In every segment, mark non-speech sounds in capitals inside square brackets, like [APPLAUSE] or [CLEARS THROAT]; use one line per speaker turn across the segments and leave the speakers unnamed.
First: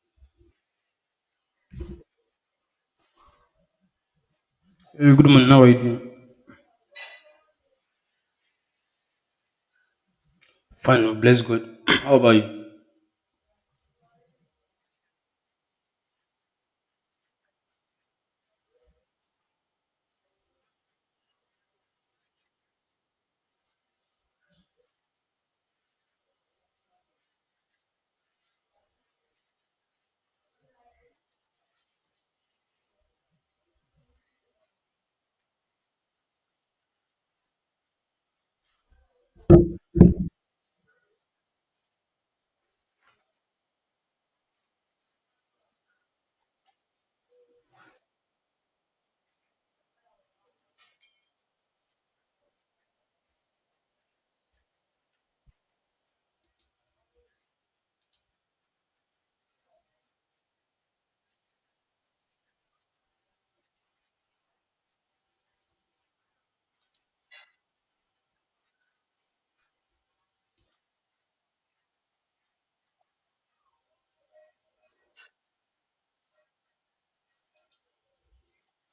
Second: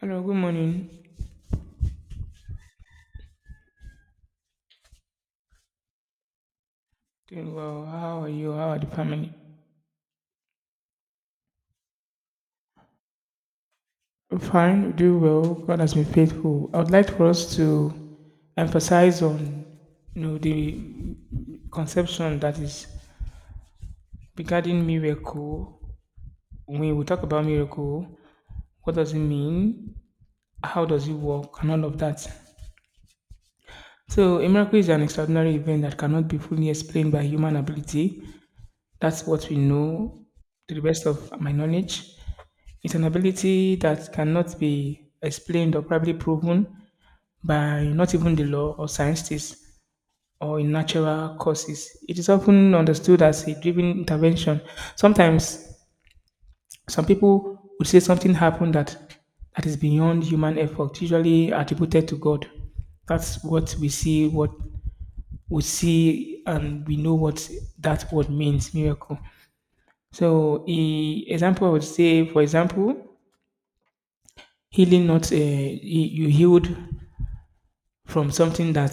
Hello, good morning.
Hey, good morning. How are you doing?
Doing well. How are you? How are the family?
Fine, oh, bless God. [CLEARS THROAT] How about you?
I'm fine. We do well. God has been faithful. I would like for us to emphasize on the conception that is regarding miracle. When we talk about miracle, what does it mean? How does it work? And all of that. So a miracle is an extraordinary event that cannot be fully explained by human ability. That's what we know, to the best of my knowledge. It's an ability that cannot be explained or probably proven by not even the law or scientists or in natural causes. It is often understood as a driven intervention. Sometimes some people would say something happened that is beyond human effort, usually attributed to God. That's what we see, and we know what that word means, miracle. So, e example, I would say, for example, healing. Not You healed from something that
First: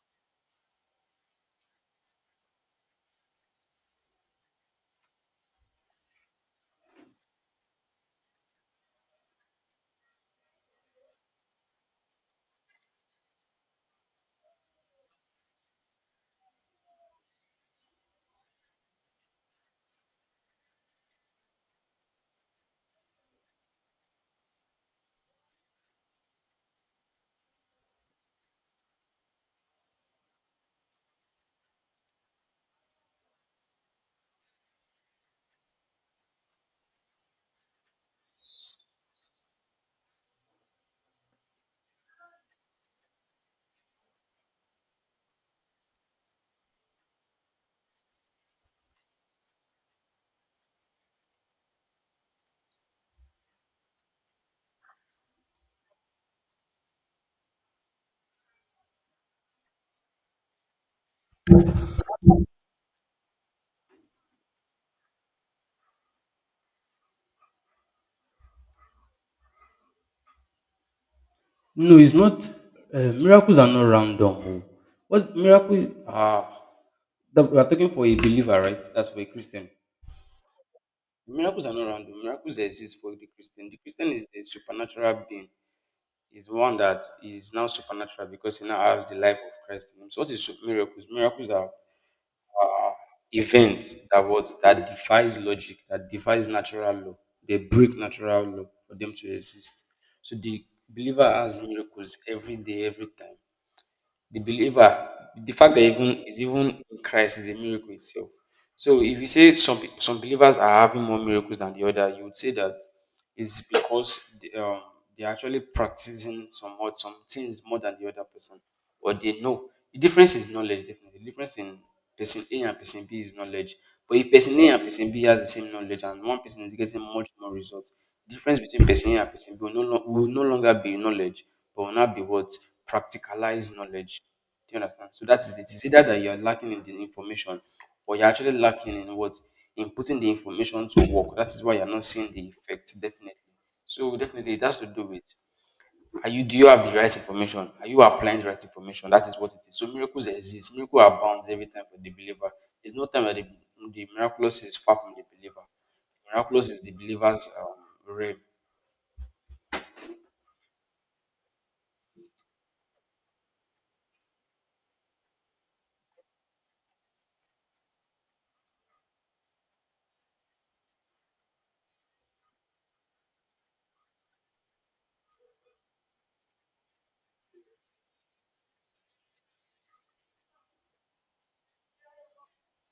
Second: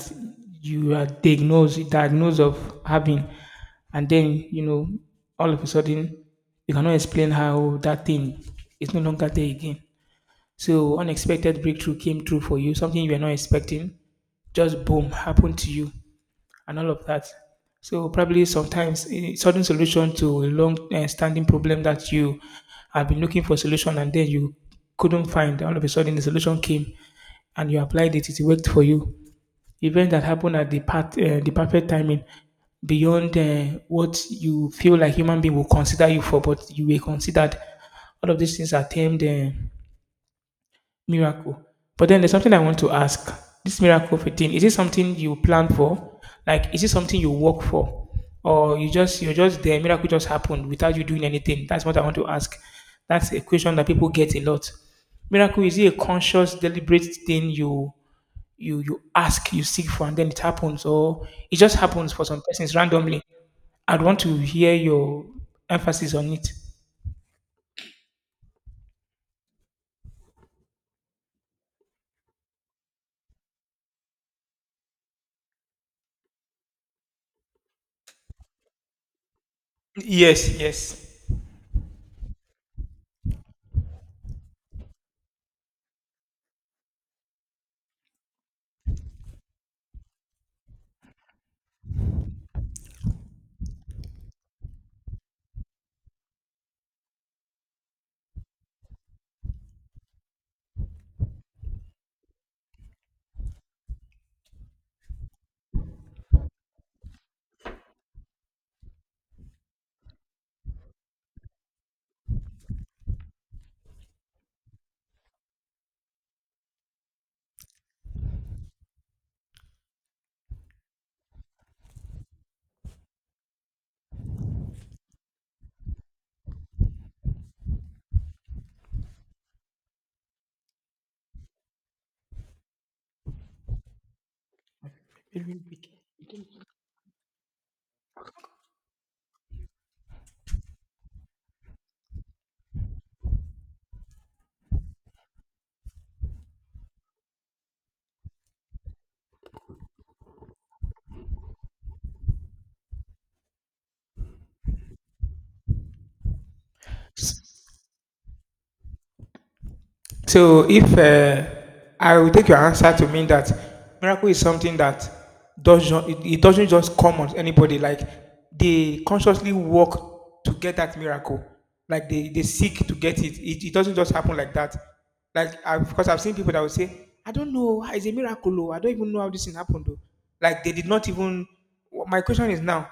you are diagnosed of having, and then all of a sudden you cannot explain how that thing is no longer there again. So unexpected breakthrough came through for you, something you were not expecting, just boom, happened to you, and all of that. So probably sometimes a sudden solution to a long, standing problem that you have been looking for solution and then you couldn't find. All of a sudden the solution came and you applied it. It worked for you. Event that happened at the part, the perfect timing, beyond what you feel like human being will consider you for, but you were considered. All of these things are termed, miracle. But then there's something I want to ask. This miracle thing, is it something you plan for? Like, is it something you work for? Or you just, you're just there, miracle just happened without you doing anything? That's what I want to ask. That's a question that people get a lot. Miracle, is it a conscious, deliberate thing you ask, you seek for, and then it happens? Or it just happens for some persons randomly? I'd want to hear your emphasis on it.
No, it's not. Miracles are not random. Oh. What miracle? Ah, that, we are talking for a believer, right? That's for a Christian.
Yes, yes.
Miracles are not random. Miracles exist for the Christian. The Christian is a supernatural being. Is one that is now supernatural because he now has the life of Christ in him. So, what is miracles? Miracles are event that what that defies logic, that defies natural law. They break natural law for them to exist. So the believer has miracles every day, every time the believer, the fact that even is even in Christ is a miracle itself. So if you say some believers are having more miracles than the other, you would say that it's because they they're actually practicing somewhat some things more than the other person, or they know. The difference is knowledge, definitely. The difference in person A and person B is knowledge. But if person A and person B has the same knowledge and one person is getting much more results, difference between person A and person B will no longer be knowledge, but will now be what? Practicalized knowledge. Do you understand? So that is it. It's either that you're lacking in the information or you're actually lacking in what? In putting the information to work. That is why you're not seeing the effect, definitely. So definitely it has to do with are you do you have the right information? Are you applying the right information? That is what it is. So miracles exist. Miracles abounds every time for the believer. There's no time that the miraculous is far from the believer, miraculous is the believer's realm.
So if I will take your answer to mean that miracle is something that doesn't it, it doesn't just come on anybody. Like they consciously work to get that miracle. Like they seek to get it. It doesn't just happen like that. Like because I've seen people that will say, I don't know, ah, it's a miracle. Oh, I don't even know how this thing happened. Though. Like they did not even. My question is now,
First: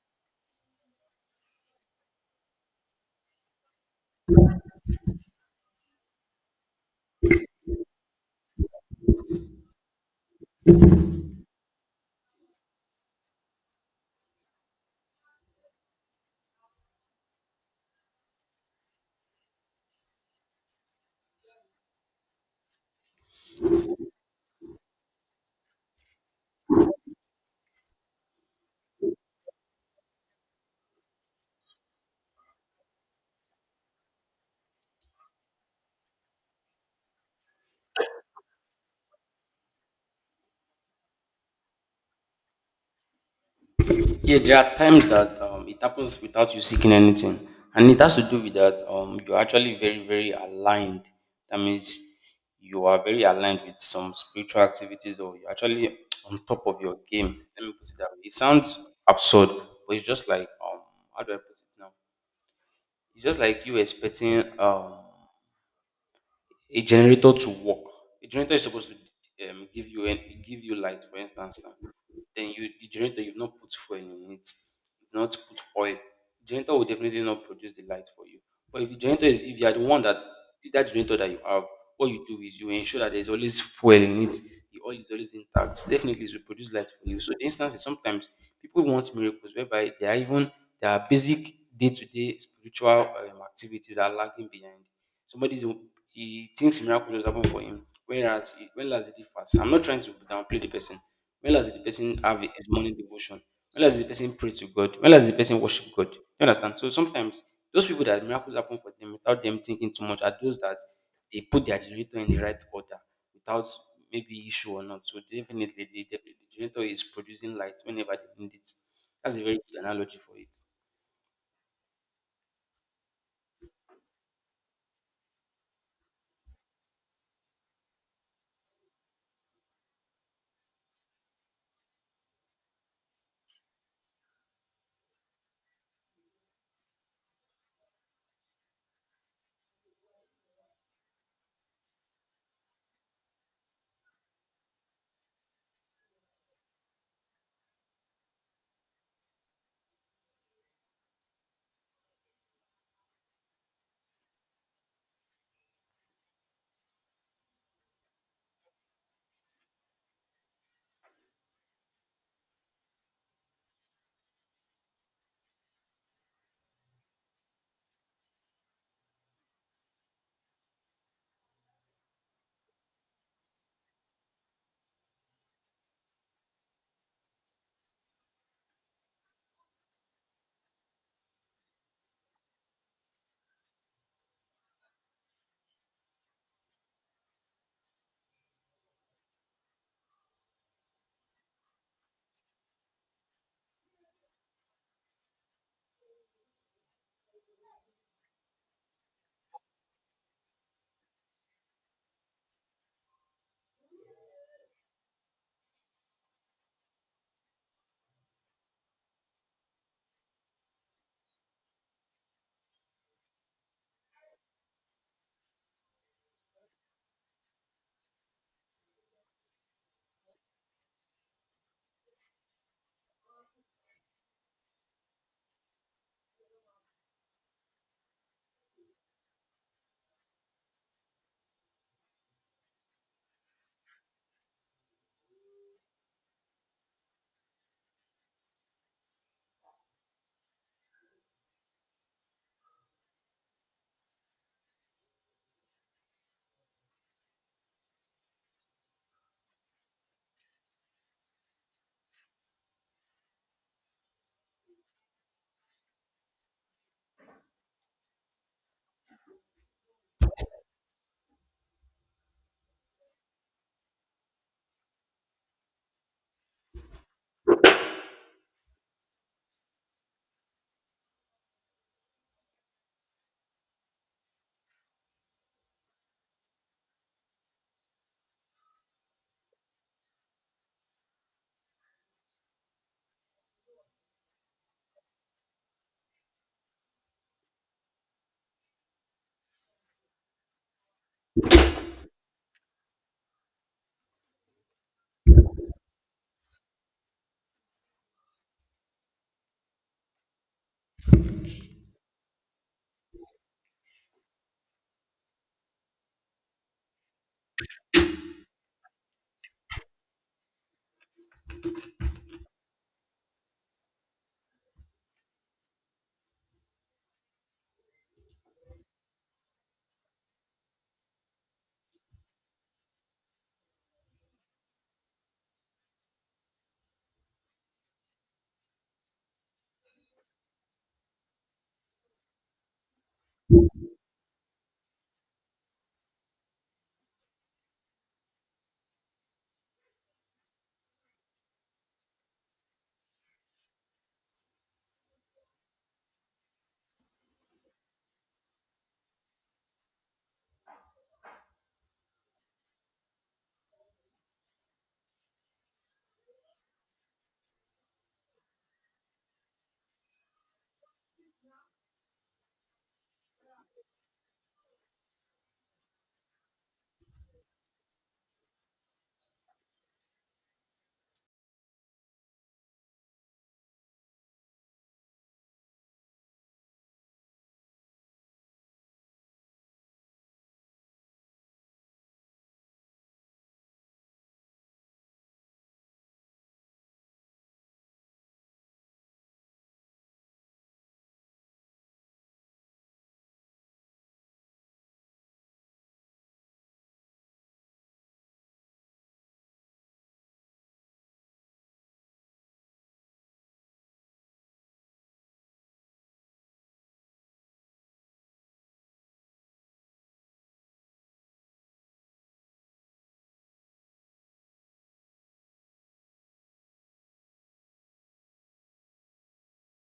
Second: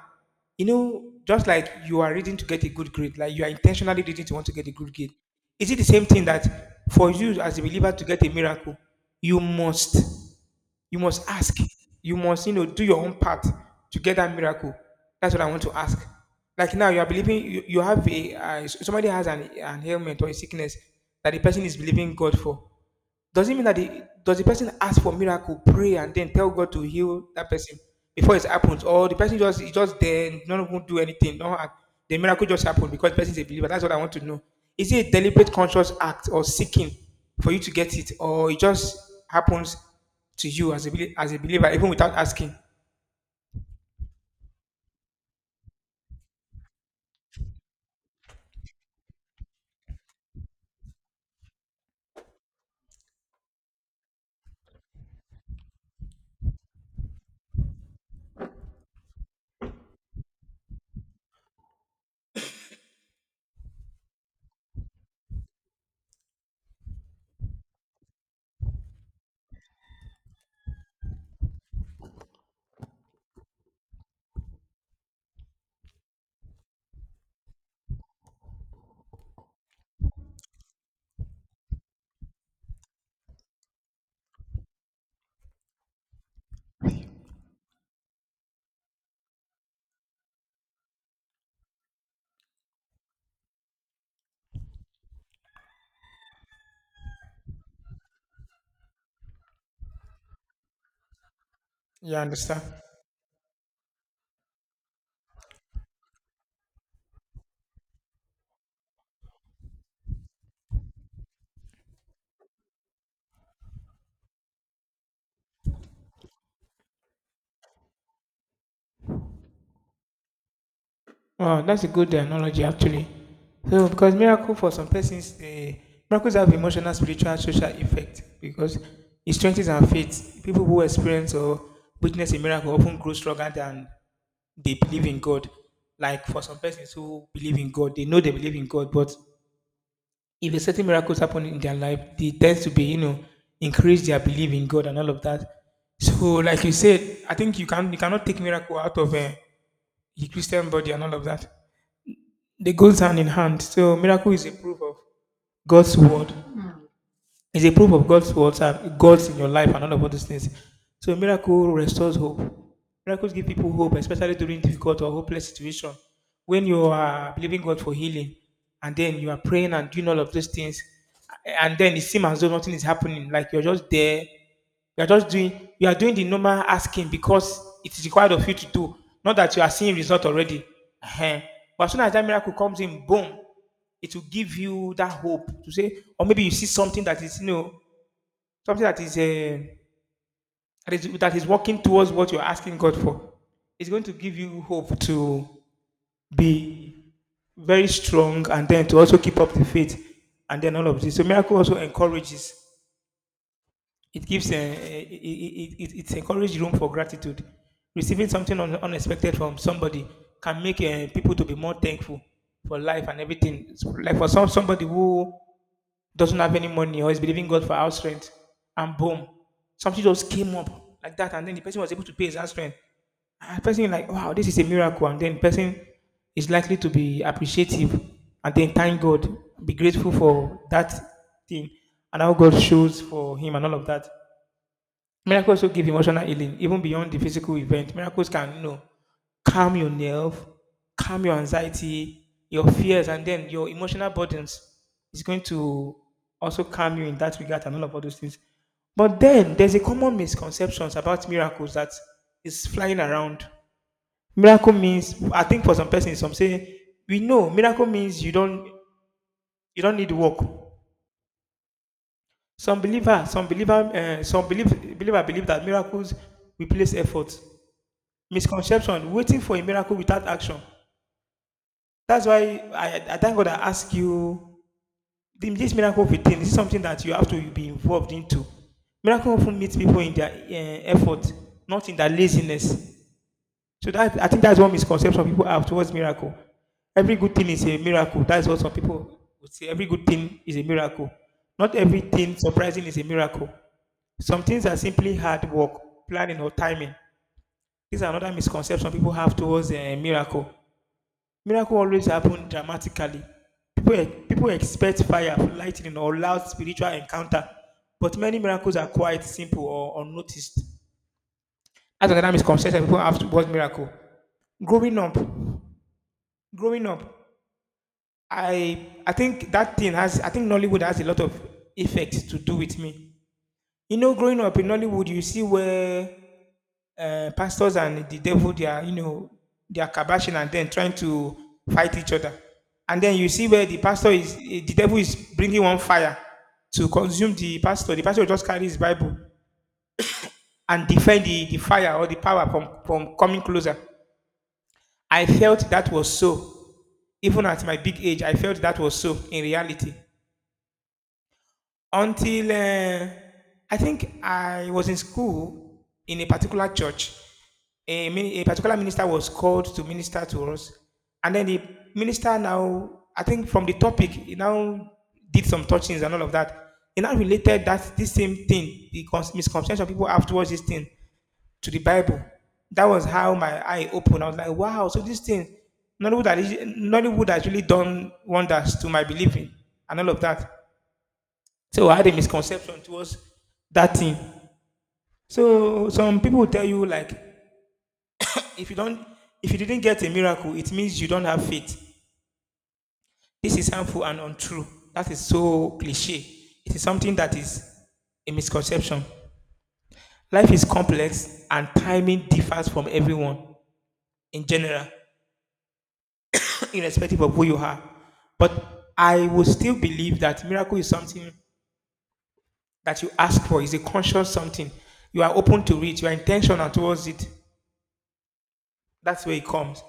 just like you are reading to get a good grade, like you are intentionally reading to want to get a good grade. Is it the same thing that for you as a believer to get a miracle, you must, you must ask, you must, do your own part to get that miracle. That's what I want to ask. Like now, you are believing, you have a somebody has an ailment or a sickness that the person is believing God for. Does it mean that the does the person ask for miracle, pray, and then tell God to heal that person before it happens, or the person just is just there, and not even do anything, no act, the miracle just happened because the person is a believer? That's what I want to know. Is it a deliberate conscious act or seeking for you to get it, or it just happens to you as a as a believer even without asking?
Yeah, there are times that it happens without you seeking anything, and it has to do with that you're actually very, very aligned. That means you are very aligned with some spiritual activities, or you're actually on top of your game. Let me put it that way. It sounds absurd, but it's just like how do I put it now? It's just like you expecting a generator to work. A generator is supposed to give you give you light, for instance. Now. The generator you've not put fuel in it, you've not put oil. Generator will definitely not produce the light for you. But if the generator is if you are the one that that generator that you have, what you do is you ensure that there's always fuel in it. The oil is always intact. Definitely, it will produce light for you. So the instance is sometimes people want miracles whereby they are even their basic day-to-day spiritual activities are lagging behind. Somebody's, he thinks miracle just happen for him, whereas when last did he fast? I'm not trying to downplay the person. When last the
You
person have
understand?
his morning devotion? When last the person pray to God? When last the person worship God? You understand? So sometimes those people that miracles happen for them without them thinking too much are those that they put their generator in the right order without maybe issue or not. So definitely, the generator is producing light whenever they need it. That's a very good analogy for it.
Wow, that's a good analogy actually. So, because miracle for some persons, miracles have emotional, spiritual, social effect because it strengthens our faith. People who experience or witness a miracle often grow stronger than they believe in God. Like for some persons who believe in God, they know they believe in God, but if a certain miracles happen in their life, they tend to be, increase their belief in God and all of that. So, like you said, I think you cannot take miracle out of the Christian body and all of that. They goes hand in hand. So miracle is a proof of God's word. It's a proof of God's words and God's in your life and all of all those things. So miracle restores hope. Miracles give people hope, especially during difficult or hopeless situation. When you are believing God for healing, and then you are praying and doing all of those things, and then it seems as though nothing is happening, like you're just there, you are just doing, you are doing the normal asking because it is required of you to do. Not that you are seeing result already. Ehen. But as soon as that miracle comes in, boom, it will give you that hope to say, or maybe you see something that is, something that is, that is working towards what you're asking God for. It's going to give you hope to be very strong and then to also keep up the faith and then all of this. So miracle also encourages. It gives a, it encourages room for gratitude. Receiving something unexpected from somebody can make people to be more thankful for life and everything. Like for some somebody who doesn't have any money or is believing God for house rent, and boom, something just came up like that, and then the person was able to pay his house rent. And the person is like, wow, this is a miracle, and then the person is likely to be appreciative and then thank God, be grateful for that thing, and how God shows for him and all of that. Miracles will give emotional healing, even beyond the physical event. Miracles can, calm your nerve, calm your anxiety, your fears, and then your emotional burdens is going to also calm you in that regard and all of all those things. But then there's a common misconceptions about miracles that is flying around. Miracle means, I think for some persons, some say we know miracle means you don't need work. Some believer, some believe believer believe that miracles replace effort. Misconception, waiting for a miracle without action. That's why I thank God I ask you this miracle thing. This is something that you have to be involved into. Miracle often meets people in their effort, not in their laziness. So that I think that's one misconception people have towards miracle. Every good thing is a miracle. That's what some people would say. Every good thing is a miracle. Not everything surprising is a miracle. Some things are simply hard work, planning, or timing. These are another misconception people have towards a miracle. Miracles always happen dramatically. People expect fire, lightning, or loud spiritual encounter, but many miracles are quite simple or unnoticed. That's another misconception people have towards miracle. Growing up, growing up, I think that thing has I think Nollywood has a lot of effects to do with me. You know, growing up in Nollywood, you see where pastors and the devil, they are, they are kabashing and then trying to fight each other. And then you see where the pastor is, the devil is bringing one fire to consume the pastor. The pastor will just carry his Bible and defend the fire or the power from coming closer. I felt that was so. Even at my big age, I felt that was so in reality, until I think I was in school in a particular church. A particular minister was called to minister to us, and then the minister now, I think from the topic, he now did some touchings and all of that. He now related that this same thing, the misconception people have towards this thing, to the Bible. That was how my eye opened. I was like, wow, so this thing, Nollywood, Nollywood has really done wonders to my believing and all of that. So I had a misconception towards that thing. So some people will tell you like, if you don't, if you didn't get a miracle, it means you don't have faith. This is harmful and untrue. That is so cliche. It is something that is a misconception. Life is complex and timing differs from everyone in general, [CLEARS THROAT] irrespective of who you are. But I will still believe that miracle is something that you ask for. It's a conscious something. You are open to it, you are intentional towards it. That's where it comes.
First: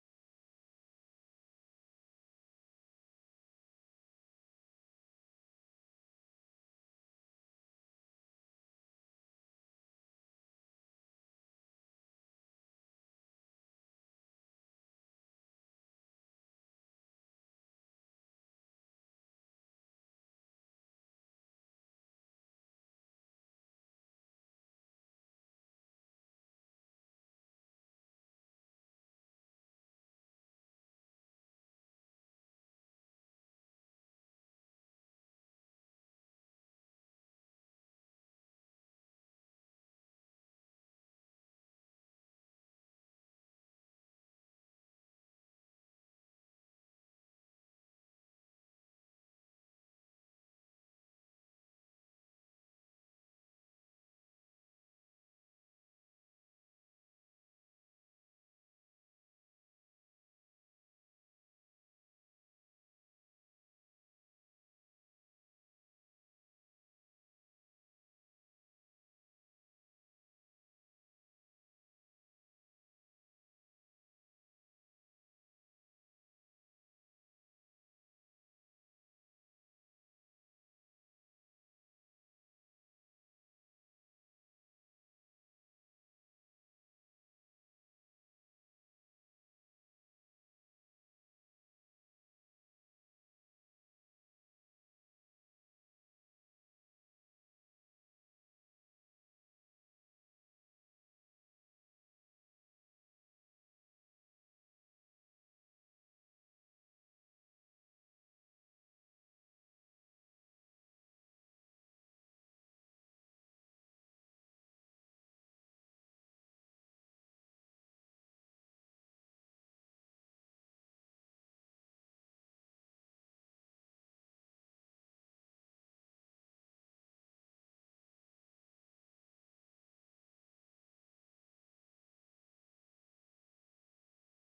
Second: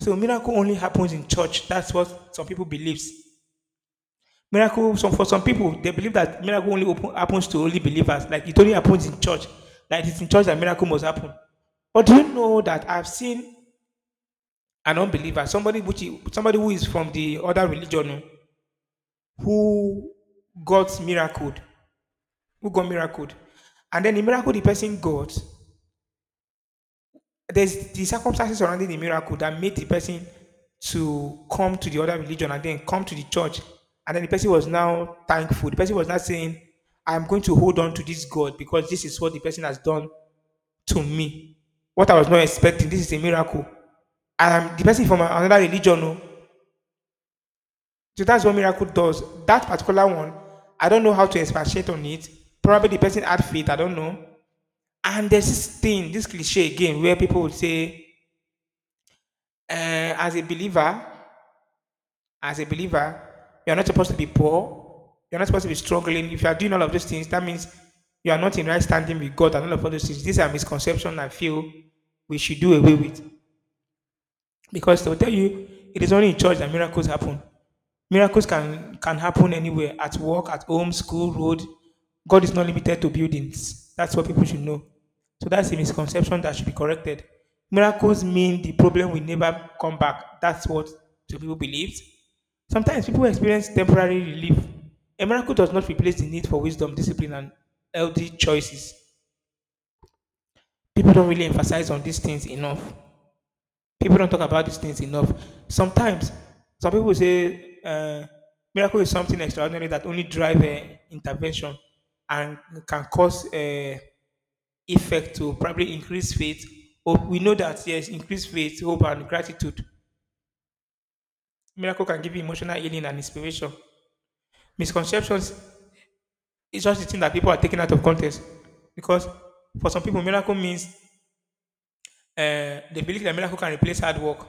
So miracle only happens in church. That's what some people believes. Miracle, some for some people, they believe that miracle happens to only believers. Like it only happens in church. Like it's in church that miracle must happen. But do you know that I've seen an unbeliever, somebody who is from the other religion, who got miracled, who got miracled, and then the miracle the person got there's the circumstances surrounding the miracle that made the person to come to the other religion and then come to the church. And then the person was now thankful. The person was not saying, I'm going to hold on to this God because this is what the person has done to me. What I was not expecting. This is a miracle. And I'm the person from another religion. Oh. So that's what miracle does. That particular one, I don't know how to expatiate on it. Probably the person had faith, I don't know. And there's this thing, this cliche again, where people would say, as a believer, as a believer, you're not supposed to be poor. You're not supposed to be struggling. If you are doing all of those things, that means you are not in right standing with God and all of all those things. These are misconceptions I feel we should do away with, because they'll tell you it is only in church that miracles happen. Miracles can happen anywhere, at work, at home, school, road. God is not limited to buildings. That's what people should know. So that's a misconception that should be corrected. Miracles mean the problem will never come back. That's what some people believe. Sometimes people experience temporary relief. A miracle does not replace the need for wisdom, discipline, and healthy choices. People don't really emphasize on these things enough. People don't talk about these things enough. Sometimes, some people say miracle is something extraordinary that only drive intervention and can cause effect to probably increase faith. Or we know that, yes, increase faith, hope, and gratitude. Miracle can give you emotional healing and inspiration. Misconceptions is just the thing that people are taking out of context, because for some people, miracle means they believe that miracle can replace hard work,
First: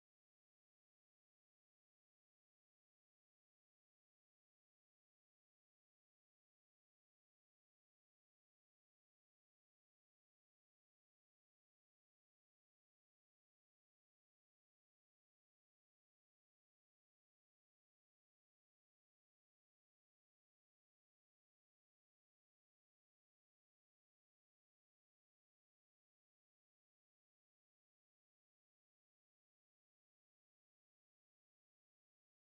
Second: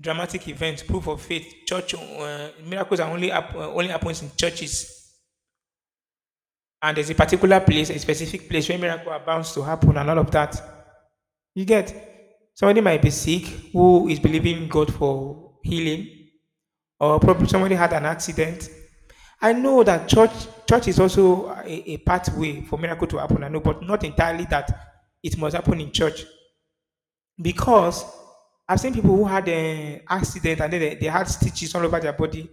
dramatic events, proof of faith. Church, uh, miracles only happens in churches, and there's a particular place, a specific place where miracle are bound to happen, and all of that. You get, somebody might be sick who is believing God for healing, or probably somebody had an accident. I know that church is also a pathway for miracle to happen. I know, but not entirely that it must happen in church, because I've seen people who had an accident and then they had stitches all over their body,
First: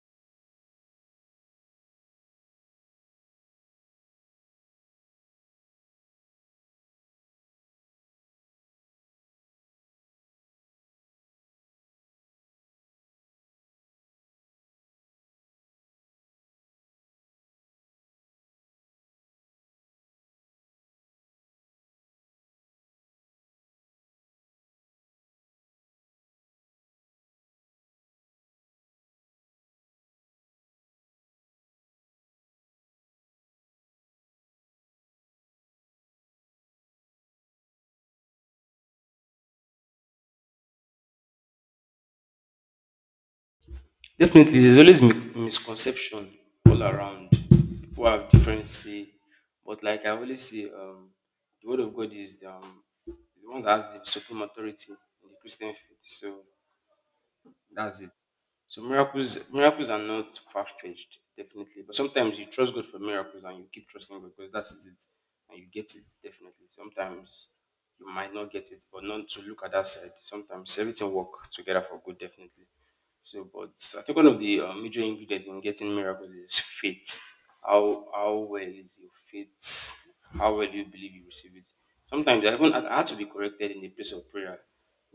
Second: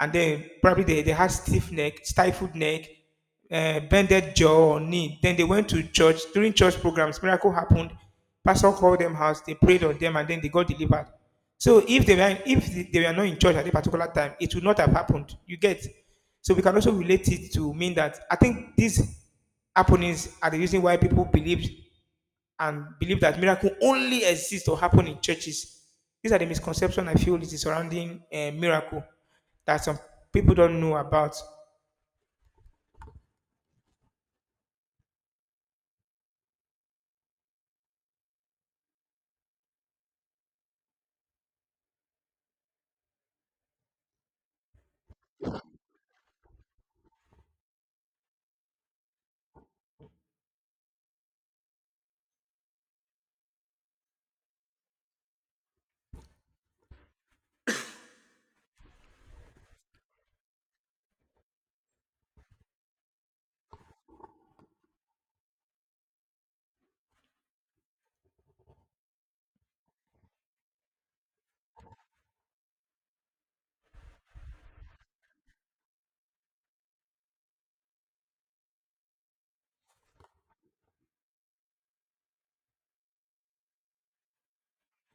and then probably they had stiff neck, stifled neck, bended jaw or knee. Then they went to church during church programs. Miracle happened. Pastor called them house. They prayed on them, and then they got delivered. So if they were not in church at a particular time, it would not have happened. You get. So we can also relate it to mean that I think these happenings are the reason why people believe and believe that miracle only exists or happen in churches. These are the misconception I feel it is surrounding a miracle that some people don't know about.
Definitely, there's always misconception all around. People have different say, but like I always say, the word of God is the one that has the supreme authority in the Christian faith. So that's it. So miracles are not far fetched, definitely. But sometimes you trust God for miracles and you keep trusting God because that's it, and you get it definitely. Sometimes you might not get it, but not to look at that side. Sometimes everything work together for good, definitely. So, but I think one of the major ingredients in getting miracles is faith. How well is your faith? How well do you believe you receive it? Sometimes I had to be corrected in the place of prayer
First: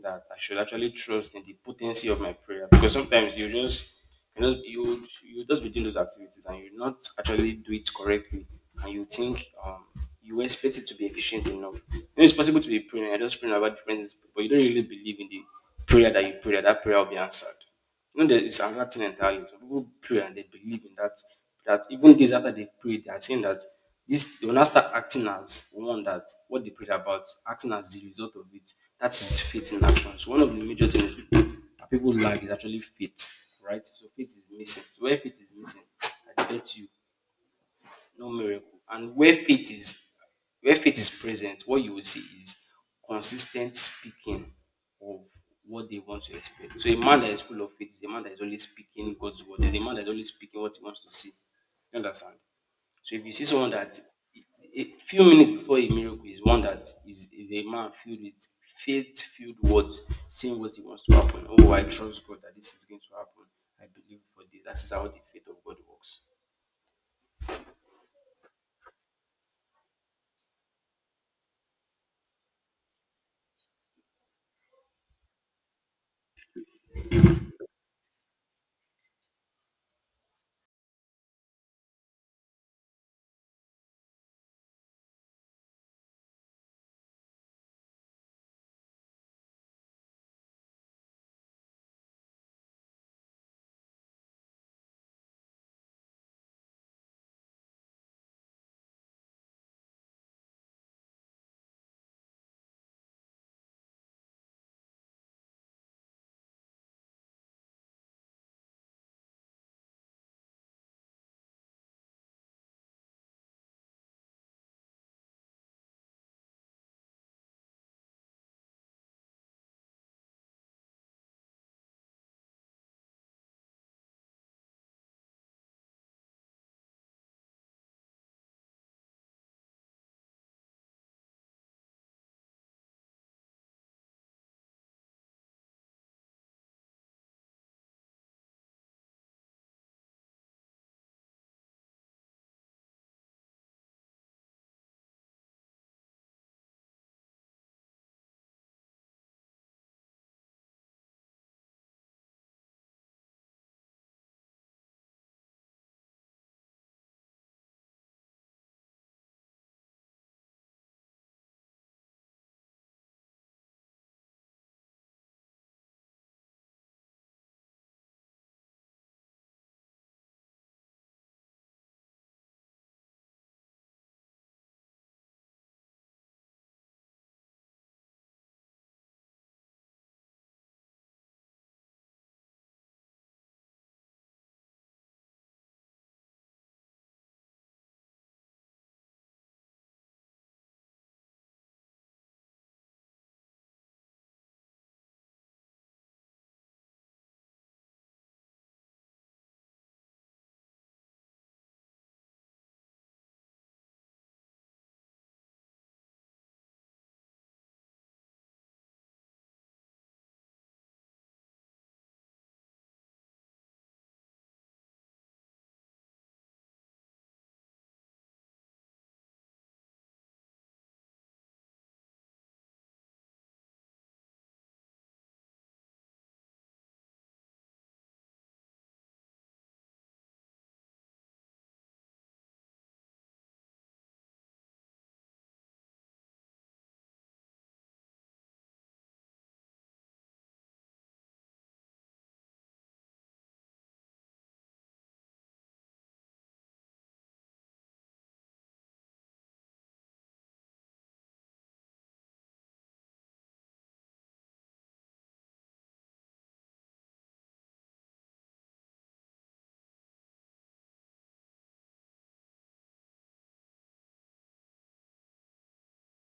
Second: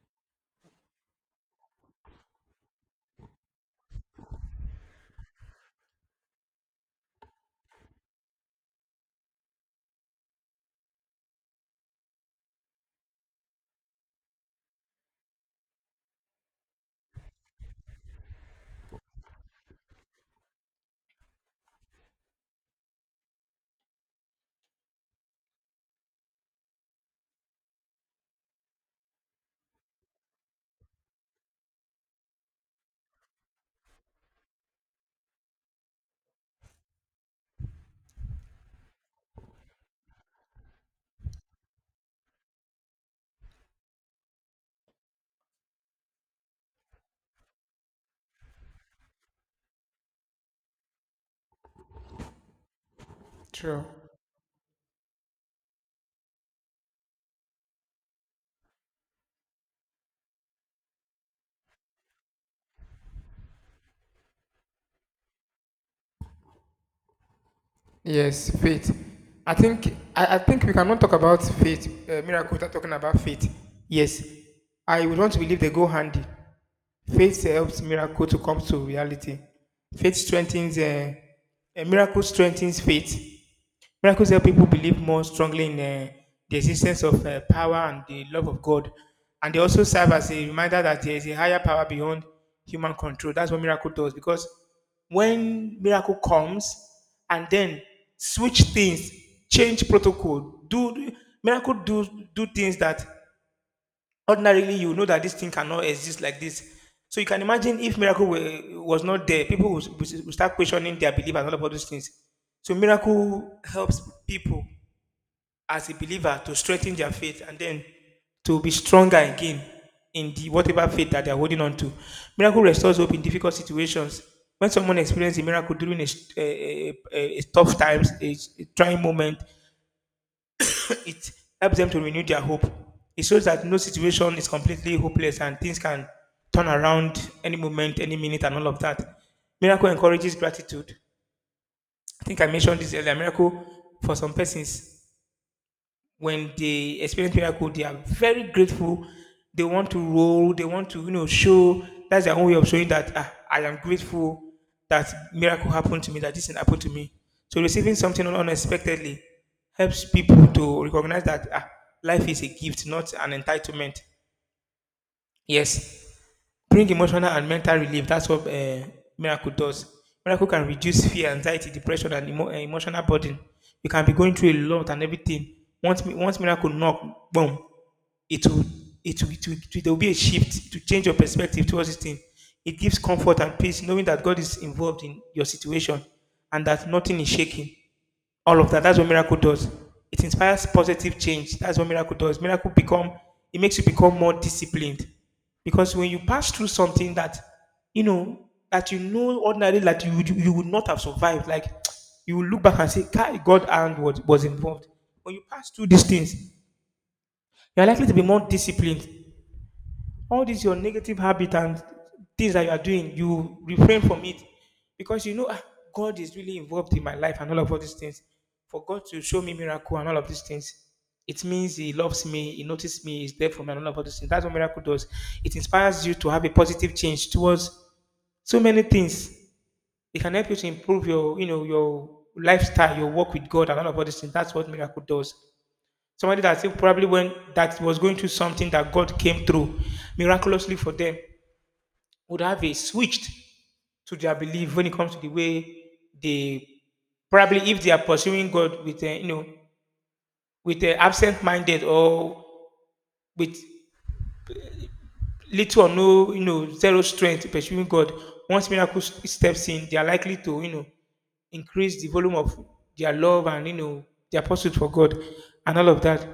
that I should actually trust in the potency of my prayer, because sometimes you just, you know, you would just be doing those activities and you would not actually do it correctly, and you think you expect it to be efficient enough. You know, it's possible to be praying, you're just praying about different things, but you don't really believe in the prayer that you pray, that prayer will be answered. You know, there is another thing entirely. Some people pray and they believe in that, even days after they've prayed, they are saying that this they will not start acting as one that what they prayed about, acting as the result of it. That's faith in action. So one of the major things people that people lack is actually faith, right? So faith is missing. So where faith is missing, I bet you no miracle. And where faith is present, what you will see is consistent speaking of what they want to expect. So a man that is full of faith is a man that is only speaking God's word. Is a man that is only speaking what he wants to see. You understand? So if you see someone
True.
that a few minutes before a miracle is one that is a man filled with faith filled words, seeing what he wants to happen. Oh, I trust God that this is going to happen. I believe for this. That is how the faith of God works.
Yes, faith. I think, I think we cannot talk about miracle without talking about faith. Yes, I would want to believe they go handy. Faith helps miracle to come to reality. Faith strengthens a miracle strengthens faith. Miracles help people believe more strongly in, the existence of, power and the love of God. And they also serve as a reminder that there is a higher power beyond human control. That's what miracle does. Because when miracle comes and then switch things, change protocol, do miracle do do things that ordinarily, you know that this thing cannot exist like this. So you can imagine if was not there, people would start questioning their belief and all of all those things. So miracle helps people as a believer to strengthen their faith and then to be stronger again in the whatever faith that they are holding on to. Miracle restores hope in difficult situations. When someone experiences a miracle during a tough times, a trying moment, it helps them to renew their hope. It shows that no situation is completely hopeless and things can turn around any moment, any minute, and all of that. Miracle encourages gratitude. I think I mentioned this earlier. Miracle, for some persons, when they experience miracle, they are very grateful. They want to roll. They want to, you know, show. That's their own way of showing that, ah, I am grateful that miracle happened to me, that this thing happened to me. So receiving something unexpectedly helps people to recognize that, ah, life is a gift, not an entitlement. Yes, bring emotional and mental relief. That's what miracle does. Miracle can reduce fear, anxiety, depression, and emotional burden. You can be going through a lot and everything. Once once miracle knock, boom, it will it will, there will be a shift to change your perspective towards this thing. It gives comfort and peace, knowing that God is involved in your situation and that nothing is shaking, all of that. That's what miracle does. It inspires positive change. That's what miracle does. Miracle become It makes you become more disciplined, because when you pass through something that you know you know ordinarily that you would not have survived, like you will look back and say, "Kai, God hand was involved." When you pass through these things, you are likely to be more disciplined, all these your negative habit and things that you are doing, you refrain from it because you know, ah, God is really involved in my life and all of all these things. For God to show me miracle and all of these things, it means He loves me, He notices me, He's there for me, and all of all these things. That's what miracle does. It inspires you to have a positive change towards so many things. It can help you to improve your, you know, your lifestyle, your work with God, and all of all these things. That's what miracle does. Somebody that, probably, when that was going through something that God came through miraculously for them, would have a switched to their belief when it comes to the way they, probably if they are pursuing God with a, you know, with a absent-minded, or with little or no, you know, zero strength pursuing God. Once steps in, they are likely to, you know, increase the volume of their love and, you know, their pursuit for God and all of that.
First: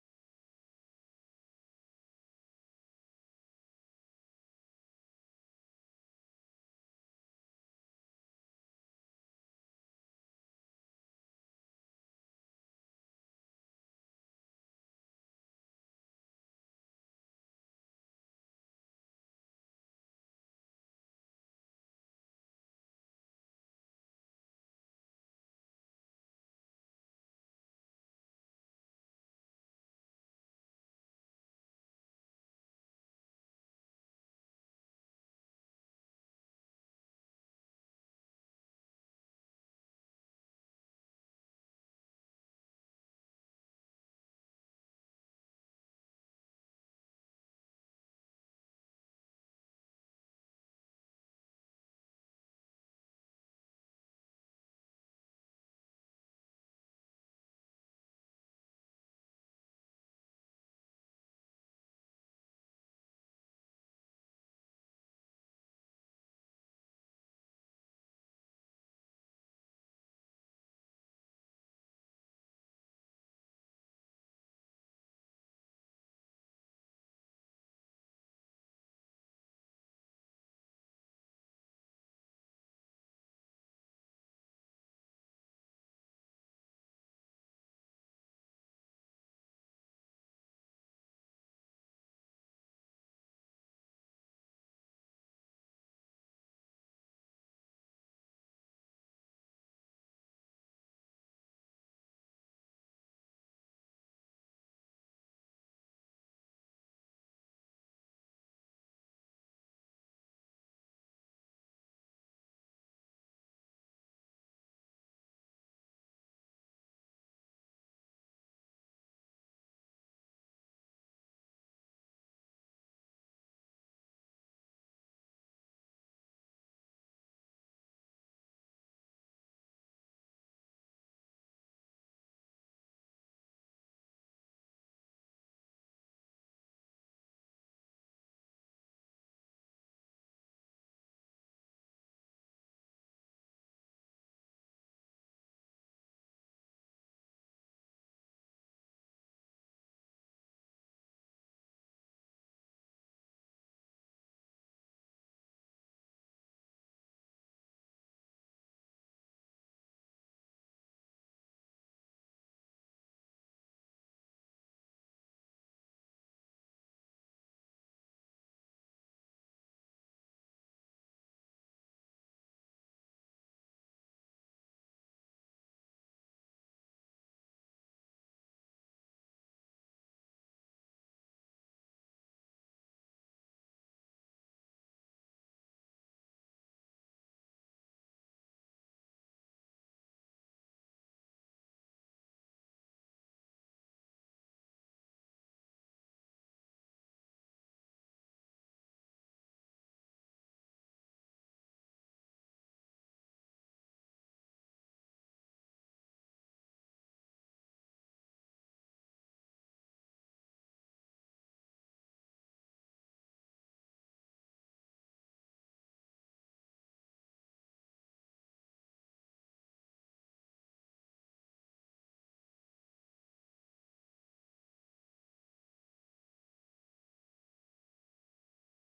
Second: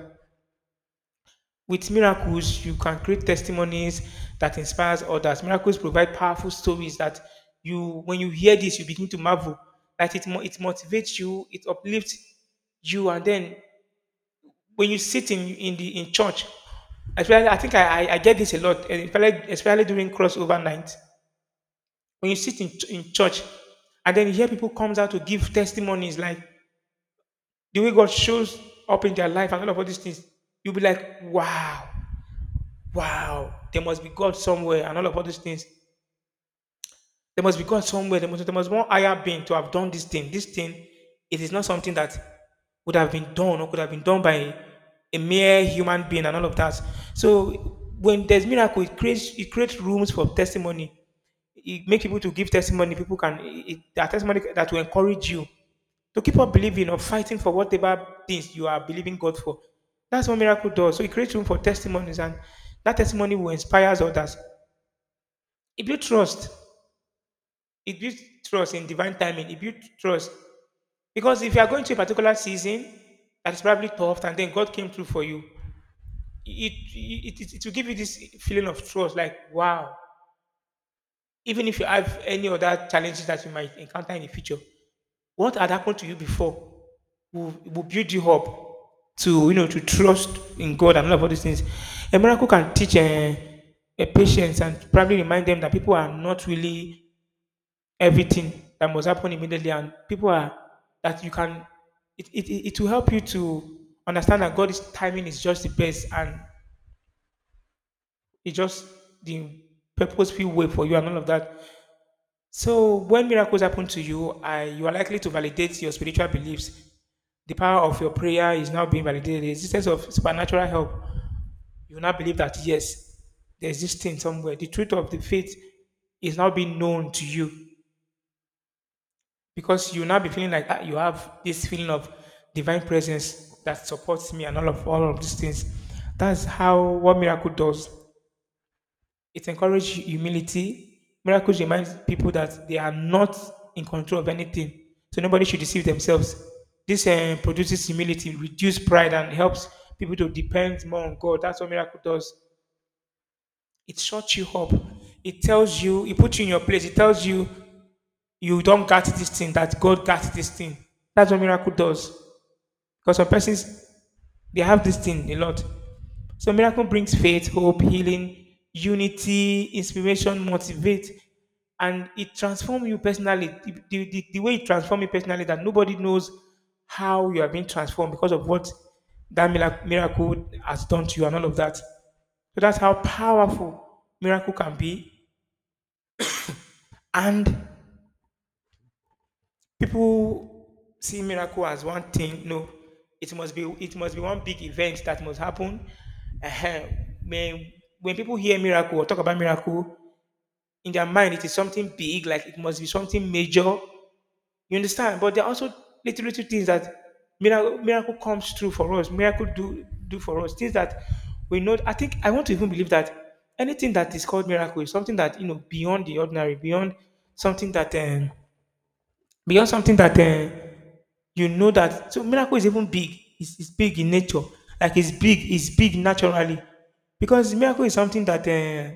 With miracles, you can create testimonies that inspires others. Miracles provide powerful stories that you, when you hear this, you begin to marvel. That it motivates you, it uplifts you, and then when you sit in church, especially, I think I get this a lot, and especially during crossover night. When you sit in church, and then you hear people comes out to give testimonies like the way God shows up in their life and all of all these things, you'll be like, wow, there must be God somewhere and all of all these things. There must be God somewhere. There must be one higher being to have done this thing. This thing, it is not something that would have been done or could have been done by a mere human being and all of that. So when there's miracle, it creates rooms for testimony. It makes people to give testimony. People can it, it- There are testimony that will encourage you to keep on believing or fighting for whatever things you are believing God for. That's what miracle does. So it creates room for testimonies, and that testimony will inspire others. It builds trust. It builds trust in divine timing. It builds trust because if you are going to a particular season that is probably tough, and then God came through for you, it it will give you this feeling of trust, like wow. Even if you have any other challenges that you might encounter in the future, what had happened to you before will build you up to, you know, to trust in God and all of all these things. A miracle can teach a patience and probably remind them that people are not really everything that must happen immediately and people are that you can it will help you to understand that God's timing is just the best and it's just the purposeful way for you and all of that. So when miracles happen to you you are likely to validate your spiritual beliefs. The power of your prayer is now being validated, the existence of supernatural help. You now believe that yes, there's this thing somewhere. The truth of the faith is now being known to you, because you now be feeling like you have this feeling of divine presence that supports me and all of these things. That's how what miracle does. It encourages humility. Miracles remind people that they are not in control of anything, so nobody should deceive themselves. This produces humility, reduce pride, and helps people to depend more on God. That's what miracle does. It shuts you up. It tells you, it puts you in your place. It tells you you don't get this thing, that God got this thing. That's what miracle does. Because some persons, they have this thing a lot. So miracle brings faith, hope, healing, unity, inspiration, motivate, and it transforms you personally. The way it transforms you personally, that nobody knows how you are being transformed because of what that miracle has done to you and all of that. So that's how powerful miracle can be. And people see miracle as one thing. No, it must be one big event that must happen. uh When when people hear miracle or talk about miracle, in their mind it is something big, like it must be something major. You understand? But there are also little things that miracle comes through for us. Miracle do for us things that we know. I think I want to even believe that anything that is called miracle is something that, you know, beyond the ordinary, something that um, beyond something that you know that, so miracle is even big. It's big in nature, like it's big naturally, because miracle is something that,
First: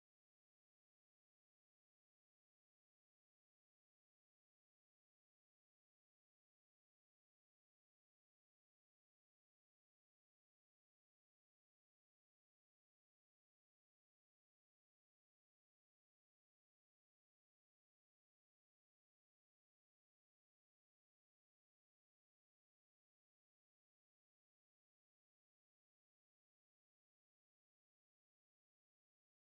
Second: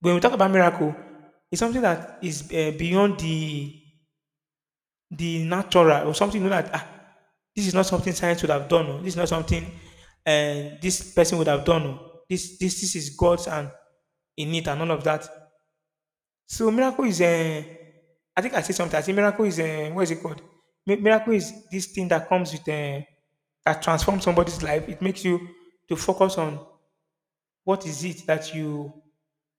when we talk about miracle, it's something that is beyond the natural, or something, you know, that this is not something science would have done, oh. This is not something, this person would have done, oh. This is God's and in it and all of that. So miracle is I think I said something. I said miracle is, what is it called? Miracle is this thing that comes with, that transforms somebody's life. It makes you to focus on what is it that you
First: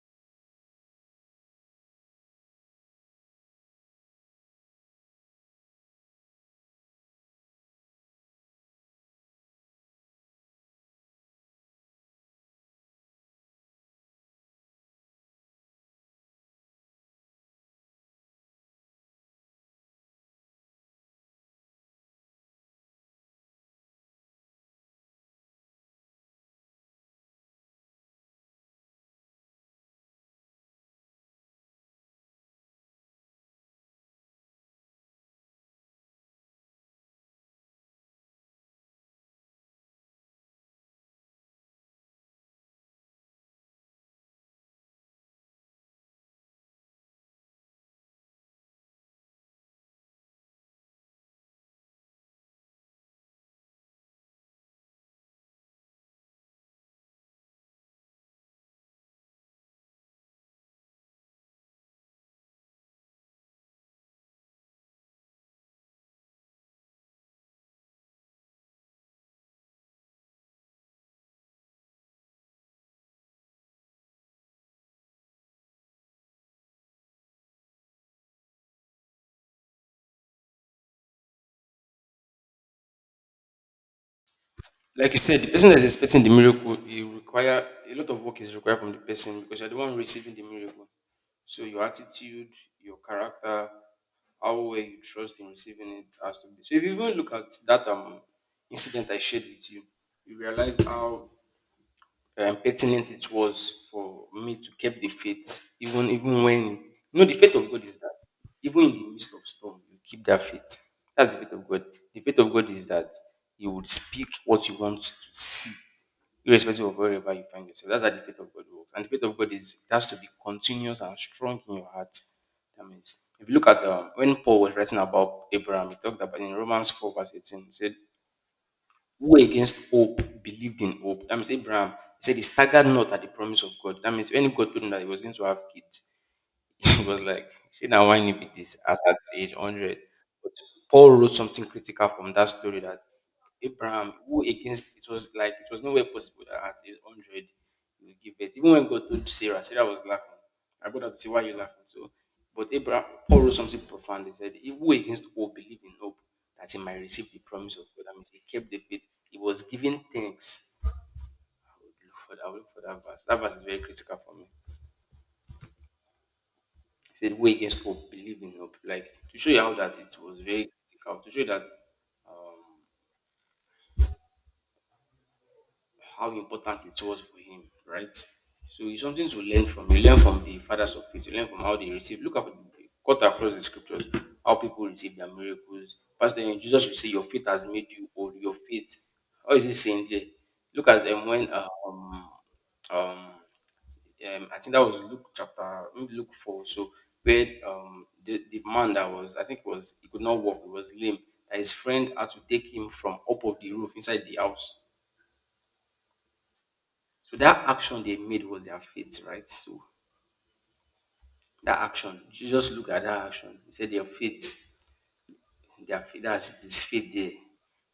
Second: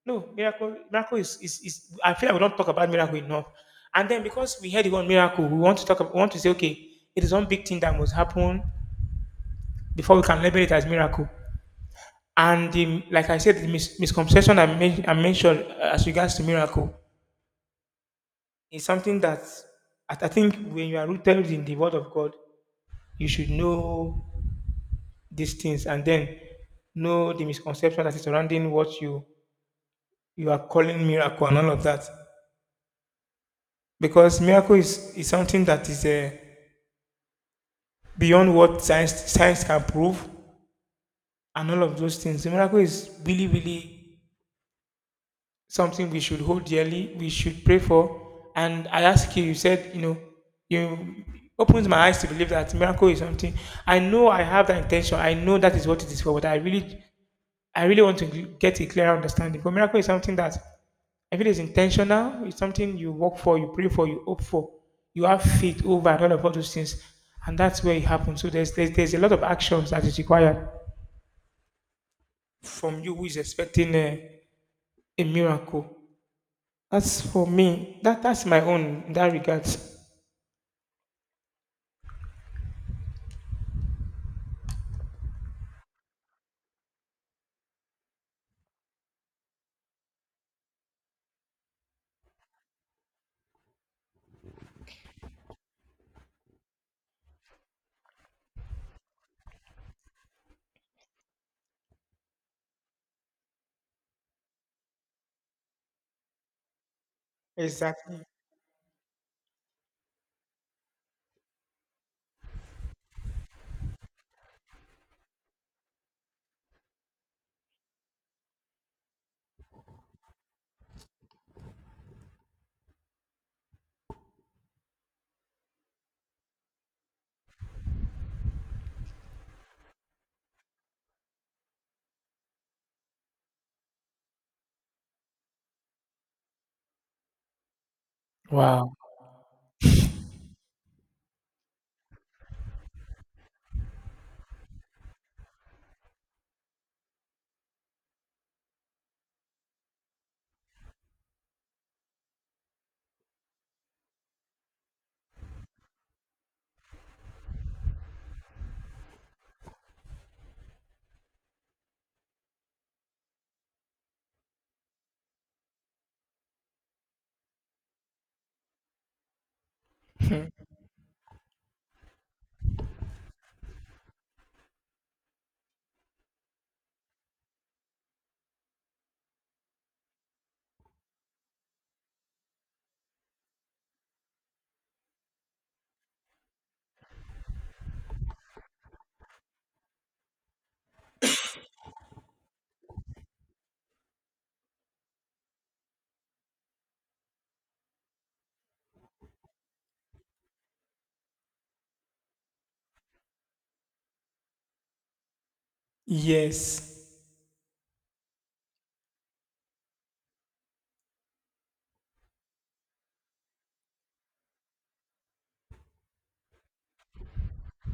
no miracle. Miracle is I feel like we don't talk about miracle enough. And then, because we heard the word miracle, we want to talk. We want to say, okay, it is one big thing that must happen before we can label it as miracle. And the, like I said, the misconception I mentioned, as regards to miracle. It's something that I think when you are rooted in the Word of God, you should know these things and then know the misconception that is surrounding what you are calling miracle and all of that. Because miracle is something that is, beyond what science can prove and all of those things. The miracle is really something we should hold dearly, we should pray for. And I ask you, you said, you know, you opens my eyes to believe that miracle is something. I know I have that intention. I know that is what it is for, but I really want to get a clearer understanding. But miracle is something that I feel is intentional. It's something you work for, you pray for, you hope for. You have faith over and all those things, and that's where it happens. So there's a lot of actions that is required from you who is expecting a miracle. As for me, that's my own in that regard.
Like you said, the person that's expecting the miracle, you require a lot of work is required from the person because you're the one receiving the miracle. So your attitude, your character, how well you trust in receiving it has to be. So if you even look at that incident I shared with you, you realize how pertinent it was for me to keep the faith, even when you know the faith of God is that
Exactly.
even in the midst of storm, you keep that faith. That's the faith of God. The faith of God is that He would speak what you want to see, irrespective of wherever you find yourself. That's how the faith of God works. And the faith of God is it has to be continuous and strong in your heart. That means if you look at when Paul was writing about Abraham, he talked about in Romans 4, verse 18, he said, who against hope believed in hope. That means Abraham, he said he staggered not at the promise of God. That means when God told him that he was going to have kids, [LAUGHS] it was like, she now why me be this
Wow.
at that age 100. But Paul wrote something critical from that story that Abraham, who against it was like it was nowhere possible that at age 100 he would give birth. Even when God told Sarah, Sarah was laughing. I got her to say, why are you laughing? So, but Abraham, Paul wrote something profound. He said, he who against all believed in hope that he might receive the promise of God. That means he kept the faith, he was giving thanks. I would look for that verse. That verse is very critical for me. He said, where against hope, believe in hope. Like to show you how that it was very critical, to show that how important it was for him, right? So it's something to learn from. You learn from the fathers of faith. You learn from how they receive. Look at Cut across the scriptures, how people receive their miracles. Pastor eh, Jesus will say, your faith has made you old. Your faith. How is he saying there? Look at them when um I think that was Luke chapter maybe Luke four. So where the man that was, I think it was he could not walk, he was lame. That his friend had to take him from up of the roof inside the house.
Yes.
So that action they made was their faith, right? So that action, you just look at that action. He said their faith. That's it is faith there. So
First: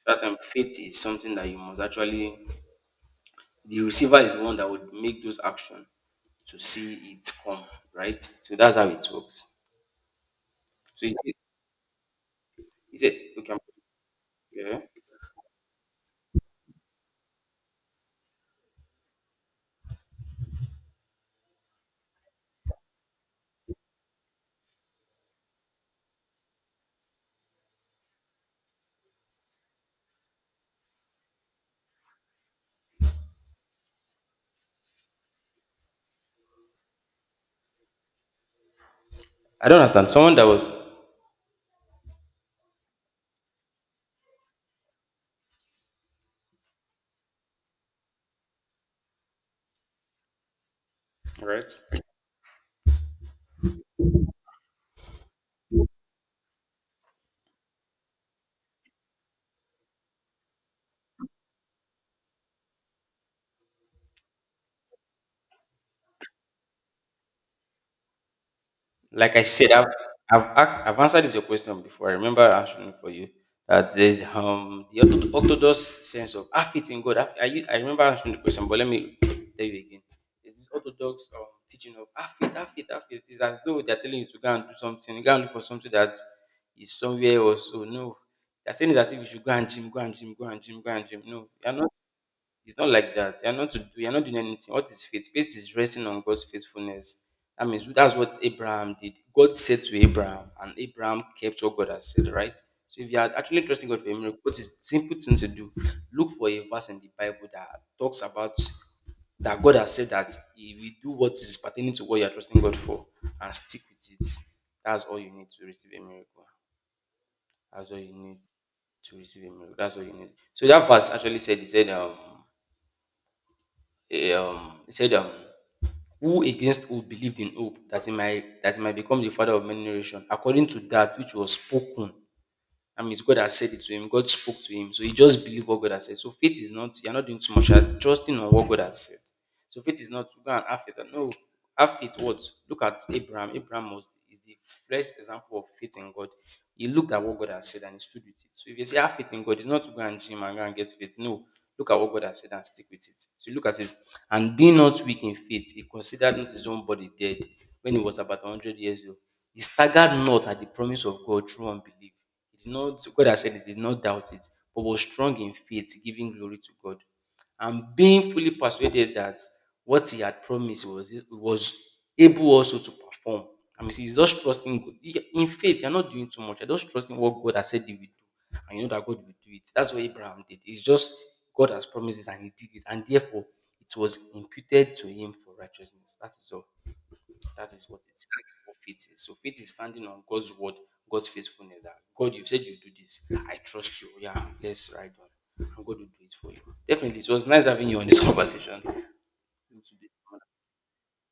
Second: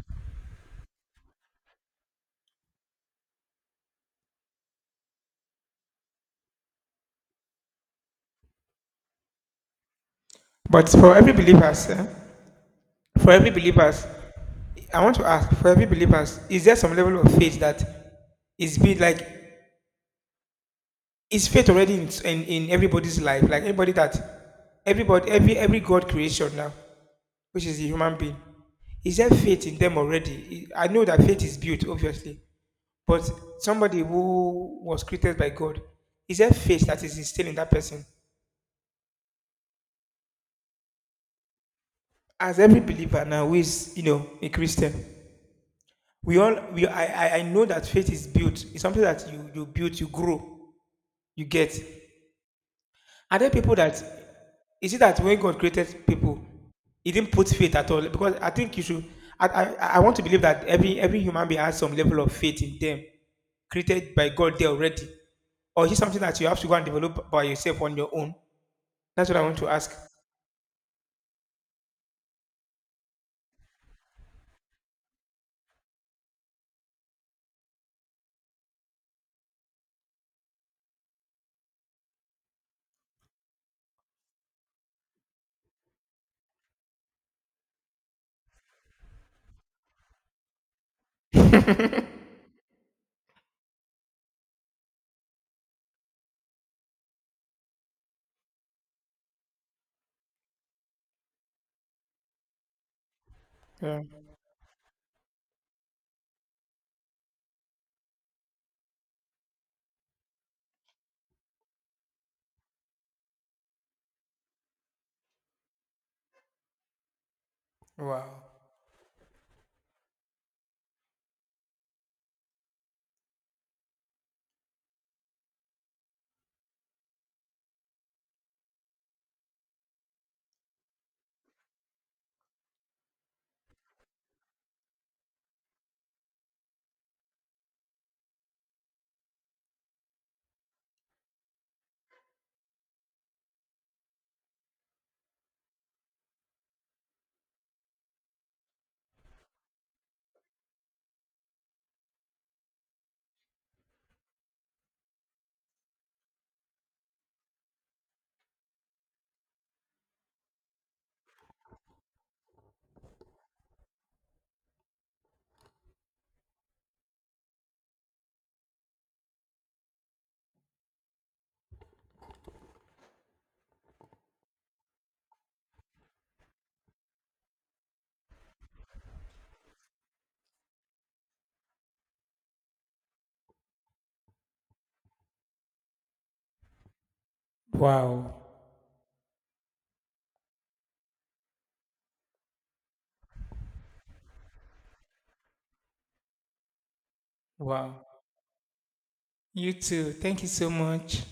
that time faith is something that you must actually. The receiver is the one that would make those action to see it come, right? So that's how it works.
But
So
for every believers,
he said,
for every
okay, I'm-
believers,
yeah.
I want to ask, for every believers, is there some level of faith that is being like, is faith already in everybody's life? Like everybody that everybody every God creation now, which is the human being. Is there faith in them already? I know that faith is built, obviously. But somebody who was created by God, is there faith that is instilled in that person?
I don't understand. Someone that was
As every believer now who is, you know, a Christian, we all we I know that faith is built. It's something that you build, you grow, you get.
right.
Are there people that, is it that when God created people, he didn't put faith at all? Because I think you should I, I, I want to believe that every human being has some level of faith in them, created by God there already. Or is it something that you have to go and develop by yourself on your own? That's
Like
what I
I
want to
said,
ask.
I've, asked, I've answered this your question before. I remember answering for you that there's the orthodox sense of I fit in God. I remember answering the question, but let me tell you again. There's this orthodox teaching of I fit. It's as though they're telling you to go and do something, go and look for something that is somewhere else. So no, they're saying it's as if you should go and gym, go and gym, go and gym, go and gym. No, you're not. It's not like that. You're not to do, you're not doing anything. What is faith? Faith is resting on God's faithfulness. That means that's what Abraham did. God said to Abraham, and Abraham kept what God has said, right? So if you are actually trusting God
Yeah.
for a miracle, what is simple thing to do? Look for a verse in the Bible that talks about that God has said that He will do what is pertaining to what you are trusting God for, and stick with it. That's all you need to receive a miracle. That's all you need
Wow.
to receive a miracle. That's all you need. So that verse actually said, he said, eh, um, he said, um, "Who against who believed in hope that he might become the father of many nations, according to that which was spoken," that means God has said it to him. God spoke to him. So he just believed what God has said. So faith is not, you're not doing too much. You're trusting on what God has said. So faith is not to go and have faith. No, have faith what? Look at Abraham. Abraham was is the first example of faith in God. He looked at what God has said and he stood with it. So if you say have faith in God, it's not to go and dream and go and get faith. No. Look at what God has said and stick with it. So look at it. And being not weak in faith, he considered not his own body dead when he was about 100 years old. He staggered not at the promise of God through unbelief. He did not, God has said, he did not doubt it, but was strong in faith, giving glory to God. And being fully persuaded that what he had promised was, he was able also to perform. I mean, he's just trusting God. He- in faith, you're not doing too much. You're just trusting what God has said he will do. And you know that God will do it. That's what Abraham did. It's just God has promised it and he did it. And therefore, it was imputed to him for righteousness. That is all. That is what it
Wow.
stands for faith is. So faith is standing on God's word, God's faithfulness. That God, you have said you do this. I trust you. Yeah, let's ride on. I'm going to do it for you. Definitely, it was nice having you
Wow.
on this [LAUGHS] conversation.
You too. Thank you so much.